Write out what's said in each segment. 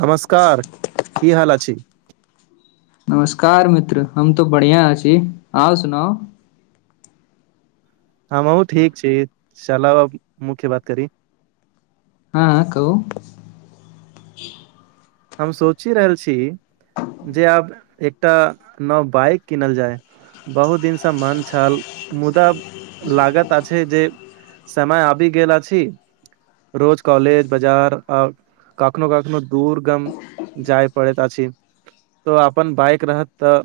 नमस्कार की हाल अछि नमस्कार मित्र हम तो बढ़ियाँ अछि आउ सुनाउ हँमहु ठीक छी चालौ मुख्य बात करी हँ कहु हम सोचि रहल छी जे आब एकटा नव बाइक किनल जाय बहुत दिनसँ मन छल मुदा लागत अछि जे समय आबि गेल अछि रोज कॉलेज बजार आ काखनो काखनो दूर गम जाय पड़ैत अछि तो अपन बाइक रहत तऽ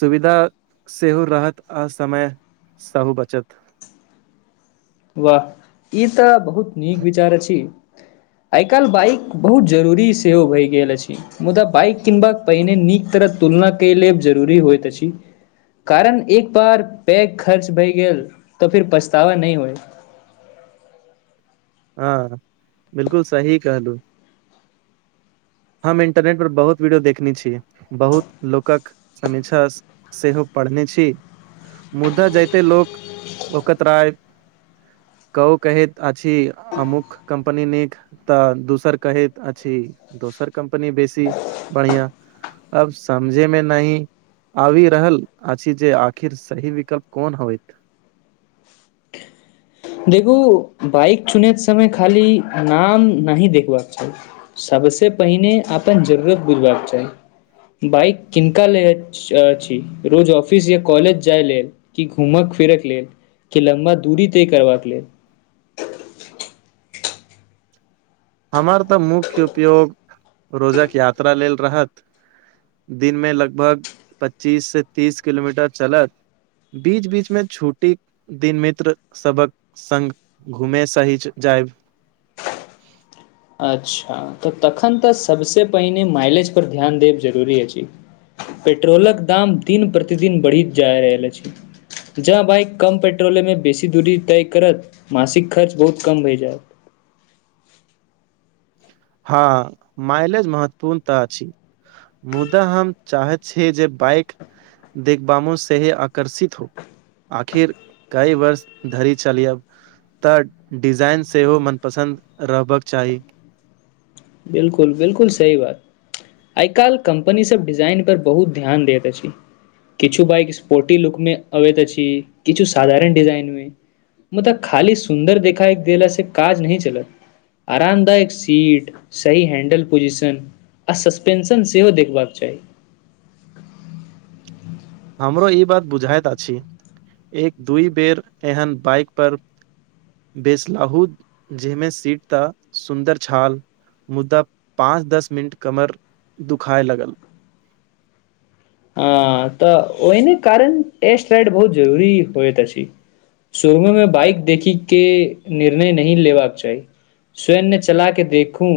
सुविधा सेहो रहत आ समय सभ बचत वाह ई तऽ बहुत नीक विचार अछि आइ काल्हि बाइक बहुत जरूरी सेहो भइ गेल अछि मुदा बाइक किनबाक पहिने नीक तरह तुलना कयले जरूरी होयत अछि कारण एक बार पैग खर्च भए गेल तऽ फिर पछतावा नहि होइत हँ बिल्कुल सही कहलू हम इंटरनेट पर बहुत वीडियो देखने छी बहुत लोकक समीक्षास सेहो पढ़ने छी मुद्दा जाइते लोक ओकतराय कहु कहैत अछि अमुक कम्पनी नीक तऽ दोसर कहैत अछि दोसर कम्पनी बेसी बढ़ियाँ अब समझे मे नहि आबि रहल अछि जे आखिर सही विकल्प कोन होएत देखूँ बाइक चुनेत समय खाली नाम नही देखबाक चाही सबसँ पहिने आपन जरुरत बुझबाक चाही बाइक किनका ले सैह छी रोज ऑफिस या कॉलेज जाय लेल कि घूमक फिरक लेल कि लम्बा दूरी तय करबाक लेल हमर त मुख्य उपयोग रोजक यात्रा लेल रहत दिन में लगभग पच्चीस से तीस किलोमीटर चलत बीच बीच मे छुट्टी दिन मित्र सबक संग घूमे सहि जायब अच्छा त तखन त सबसे पहिने माइलेज पर ध्यान देब जरुरी अछि पेट्रोलक दाम दिन प्रतिदिन बढ़ि जाय रहल अछि जह बाइक कम पेट्रोले मे बेसी दूरी तय करत मासिक खर्च बहुत कम भए जायत हँ मइलेज महत्वपूर्णता अछि मुदा हम चाहैत छियै जे बाईक देखबामो सेहे आकर्षित हो आखिर कई वर्ष धरि चलियब त डिजाइन सेहो मनपसन्द रहबक चाही बिलकुल बिलकुल सही बात आई काल्हि कंपनी सभ डिजाइन पर बहुत ध्यान दैत अछि किछु बाइक स्पोर्टी लुक में आबैत अछि किछु साधारण डिजाइन मे मुदा खाली सुन्दर देखा देल से काज नही चलत आराम दायक सीट सही हैंडल पोजिशन आ सस्पेंशन सेहो देखबाक चाही हमरो ई बात बुझाइत अछि एक दूइ बेर एहन बाइक पर बेसलाहू जेमे सीट त सुन्दर छाल मुद्दा पाँच दस मिनट कमर दुखए लगल हँ त ओहिने कारण टेस्ट राइड बहुत जरुरी होइत अछि सुरवे मे बाइक देखी के निर्णय नही लेबाक चाही स्वयन्य चला के देखूँ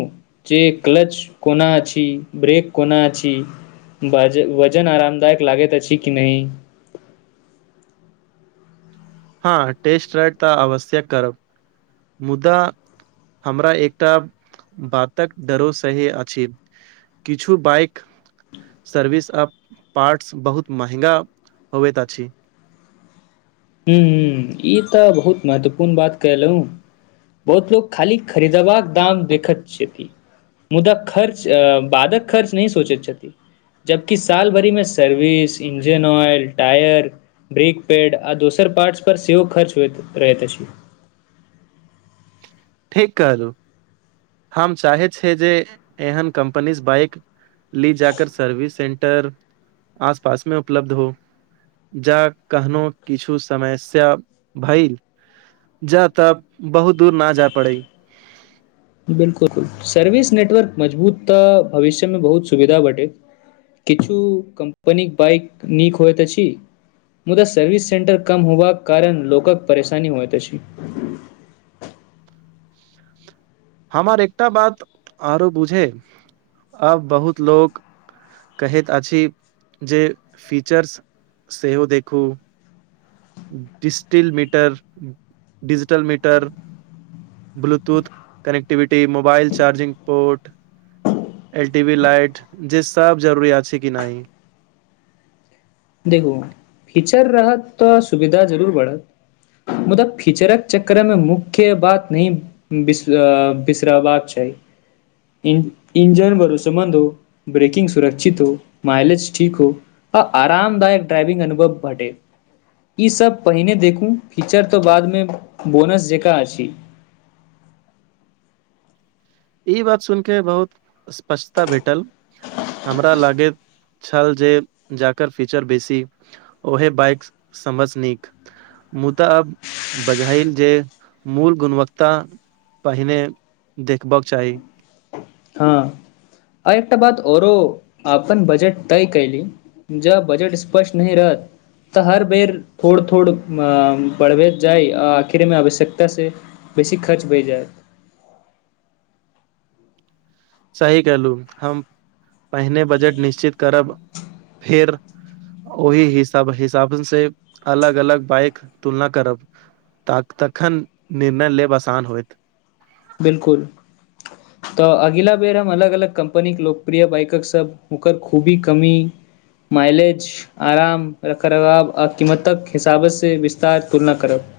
जे क्लच कोना छी ब्रेक कोना छी बाज जन आरामदायक लागेैत अछी की नहि हँ टेस्ट ड्राइव त आवश्यक करब मुदा हमरा एकटा बातक डरो सही अछि किछु बाइक सर्विस आ पार्ट्स बहुत महंगा होएत अछि हुँ हुँ ई तऽ बहुत महत्वपूर्ण बात केलहुँ बहुत लोक खाली खरीदबाक दाम देखेत छथि मुदा खर्च बादक खर्च नहि सोचैत छथि जबकि साल भरिमे service engine oil tyre brake pad आ दोसर पार्टस पर सेहो खर्च होत रहत अछि ठीक कहलहुँ हम चाहै छियै जे एहन कम्पनीज बाइक ली जाके सर्विस सेंटर आस पास मे उपलब्ध हो जा कखनो किछु समस्या भई जा त बहुत दूर न जाय पड़ै बिलकुल सर्विस नेटवर्क मजबूत त भविष्यमे बहुत सुविधा बाटे किछु कम्पनीक बाइक नीक होइत अछि मुदा सर्विस सेेंटर कम होबाक कारण लोकक परेशानी होइत अछि हमर एकटा बात आरो बुझे अब बहुत लोक कहैत अछि जे फीचर्स सेहो देखूँ डिस्टिल्ड meter digital meter Bluetooth connectivity mobile charging port L T V light जे सब जरूरियात छै कि नहि देखू फीचर रहत तऽ सुविधा जरूर बढ़त मुदा फिचरक चक्र मे मुख्य बात न बीस बिश्रावाक चाहि इंजन भरोसमन्द हो ब्रेकिंग सुरक्षित हो माइलेज ठीक हो आ आरामदायक ड्राइविंग अनुभव ब ई सब पहिने देखू फीचर तऽ बादमे बोनस जकाँ अछि ई बात सुन के बहुत स्पष्टता भेटल हमरा लागैत छल जे जकर फीचर बेसी ओहे बाइक समझ नीक मुदा बझाइल जे मूल गुणवक्तता पहिने बक चाही हँ आ एकटा बात आऔरो अपन बजट तय कयली ज बजट स्पष्ट नहि रहत तऽ हर बेर थोड़ थोड़ अ बढ़बैत जाइ आ आखिरे मे आवश्यकता से बेसी खर्च भढ़ जायत सही कहलू हम पहिने बजट निश्चित करब फेर ओहि हिसाब हिसाब से अलग अलग बाइक तुलना करब त तखन निर्णय लेब आसान होयत बिलकुल [inaudible] तऽ अगिला बेर हम अलग अलग कम्पनीके लोकप्रिय बाइकक सब हुकर खूबी कमी माइलेज आराम रखरखाव आ कीमतक हिसाबत से विस्तार तुलना करब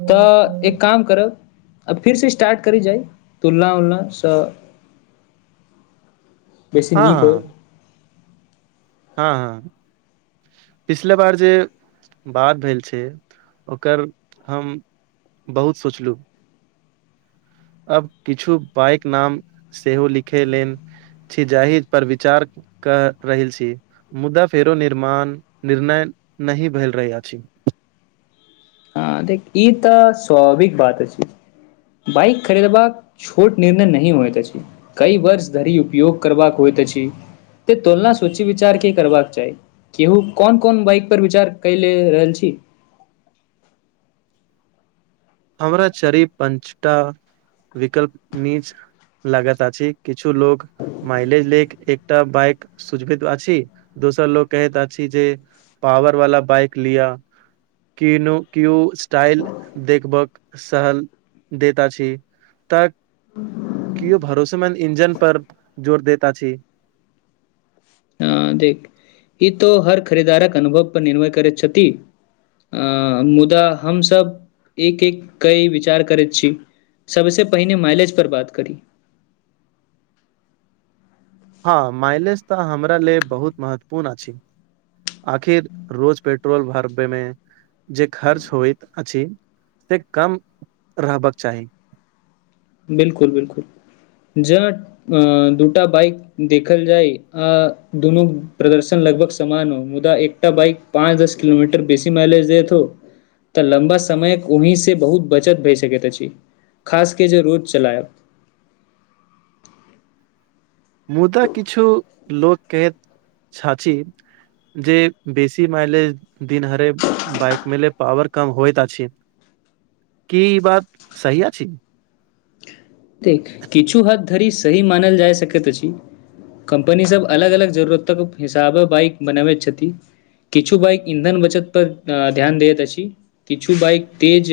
हँ तऽ एक काम करब आ फिरसँ स्टार्ट करी जाइ तुलना उलनासँ बेसी नीक होइ हँ हँ हँ पिछले बार जे बात भेल छै ओकर हम बहुत सोचलहुँ अब किछु बाइक नाम सेहो लिखेलेल छी जाहि पर विचार क रहल छी मुदा फेरो निर्माण निर्णय नहि भेल रहै अछि हँ देख ई तऽ स्वाविक बात छै बइक खरीदबाक छोट निर्णय नहि होयइत अछि कई वर्ष धरि उपयोग करबाक होइत अछि त तुलना सूचि विचार क करबाक चाही केहू कोन कोन बाइक पर विचार कले रहल छी हमरा चरी पञचटा विकल्प नीच लागात अ छी किछु लोक माइलेज लेख एकटा बइक सुझबित अछी दोसर लोको कहैत जे अछी पॉवर वाला बाइक लिया केनो केयू स्टाइल देखभ सहल देता छी तऽ के भरोसेमेन्द इंजन पर जोर देता छी अ देख ई त हर खरीदारक अनुभव पर निर्भय करैत छथि अ मुदा हमसभ एक एक क‌इ विचार करैत छी सबसे पहिने माइलेज पर बात करी हँ माइलेज तऽ हमरा ले बहुत महत्वपूर्ण अछि आखिर रोज पेट्रोल भरबे मे जे खर्च होइत अछि से कम रहबाक चाही बिलकुल बिलकुल ज अ दूटा बाइक देखल जाय अ दुनू प्रदर्शन लगभग समान हो मुदा एकटा बाइक पाँच दस किलोमीटर बेसी माइलेज द देतो तऽ लम्बा समयक ओहि से बहुत बचत भए सकैत अछि खासके जे रोज चलायब मुदा किछु लोक कहैत छछी जे बेसी माईलेज दिन हरे बाइक मे पावर कम होइत आ छै की बात सही अछि किछु हथ धरी सह मानल जाइ सकैत छी कम्पनीसभ अलग अलग जरूरतक हिसाबे बाइक बनाबैत छथि किछु बाइक इन्धन बचत पर ध्यान दैत अछि किछु बइक तेज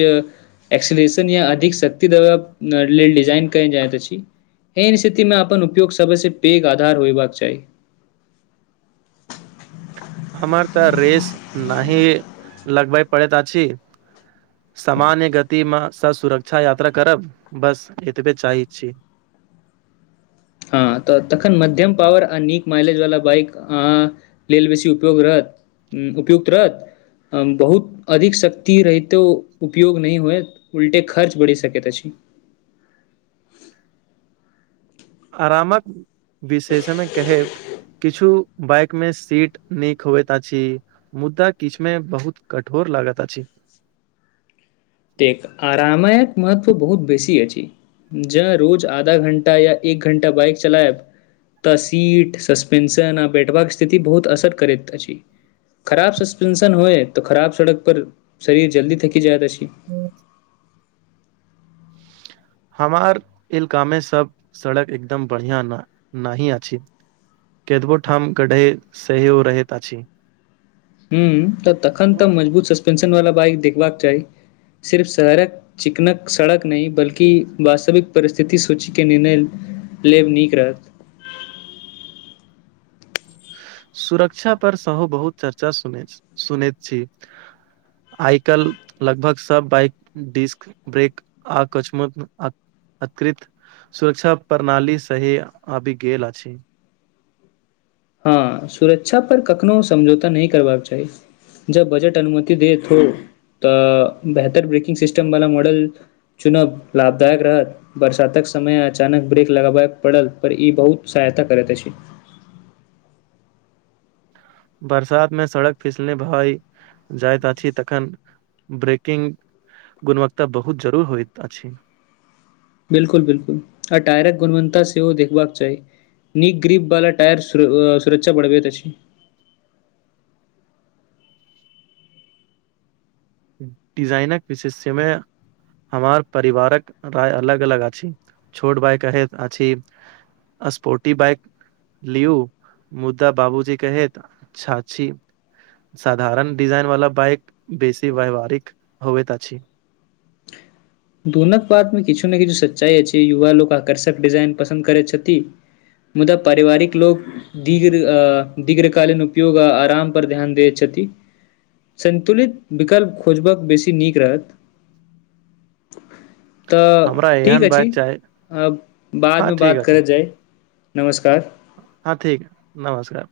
एक्सिनेशन या अधिक सक्ति दबा न जैनक जाइत अछि एहिन स्थिति मे अपन उपयोग सबसँ पैघ आधार होयबाक चाही हमर तऽ रेस नही लगबे पड़ैत अछि सामान्य गति मे स सुरक्षा यात्रा करब बस एतबे चाहै छी हँ तऽ तखन मध्यम पावर आ नीक माइलेज वाला बाइक अ लेल बेसी उपयोग रहत उपयुक्त रहत बहुत अधिक शक्ति रहितो उपयोग नहि होइत उलटे खर्च बढ़ी सकेत अछि अरामक विशेषमे कहेब किछु बाइक मे सीट नीक होईत अछि मुद्दा किछु मे बहुत कठोर लागत आछि एक आरामायक महत्व बहुत बेसी अछि ज रोज आधा घंटा या एक घंटा बाइक चलायब तऽ सीट सस्पेंशन आ बैठबाक स्थिति बहुत असर करैत अछि खराब सस्पेंशन होए तो खराब सड़क पर शरीर जल्दी थकि जायत अछि हूँ हमार इलका मे सब सड़क एकदम बढ़िया न नही अछि कतबो ठाम गढ़ै सहयो रहैत अछि हुँ तऽ तखन तऽ मजबूत सस्पेंशन वाला बाइक देखबाक चाही सिर्फ शहरक चिकनक सड़क नहि बल्कि वास्तविक परिस्थिति सूची के निर्णय लेब नीक रहत सुरक्षा पर सेहो बहुत चर्चा सुनैत सुनैत छी आइ काल लगभग सब बाइक डिस्क ब्रेक अकस्मत अक अकृत सुरक्षा प्रणाली सही आबि गेल आछि हँ सुरक्षा पर कखनो समझौता नहि करबाक चाही जब बजट अनुमति देत तऽ बेहतर ब्रेकिंग सिस्टम वाला मॉडल चुनब लाभदायक रहत बरसातक समय अचानक ब्रेेक लगाबय पड़ल पर ई बहुत सहायता करैत अछि बरसात मे सड़क फिसल भाय जाइत अछि तखन ब्रेकिंग गुणवत्ता बहुत जरूर होइत अछि बिलकुल बिलकुल आ टायरट गुणवत्ता सेहो देखबाक चाही नीक ग्रीप बला टायर सुर सुरक्षा बढ़बैत अछि डिजाइनक विशेषमे हमार परिवारक राय अलग अलग अछि छोट भाय कहैत अछि आ स्पोर्टी बाइक लिू मुद्दा बाबूजी कैहत अछि साधारण डिजाइन वाला बाइक बेसी व्याववहारिक होवेत अछि दूनक बातमे किछु ने किछु सच्चाइ छै युवा लोक आकर्षक डिजाइन पसन्द करैत छथि मुदा पारिवारिक लोक दीघ दीर्घकालीन उपयोग आरााम पर ध्यान दय छथि सन्तुलित विकल्प खोजबक बेसी नीक रहत तऽ हमरा ठीक एहन अछि बाइक चाही हँ बादमे ठीक बात अछि करैत जाइ नमस्कार हँ ठीक ह नमस्कार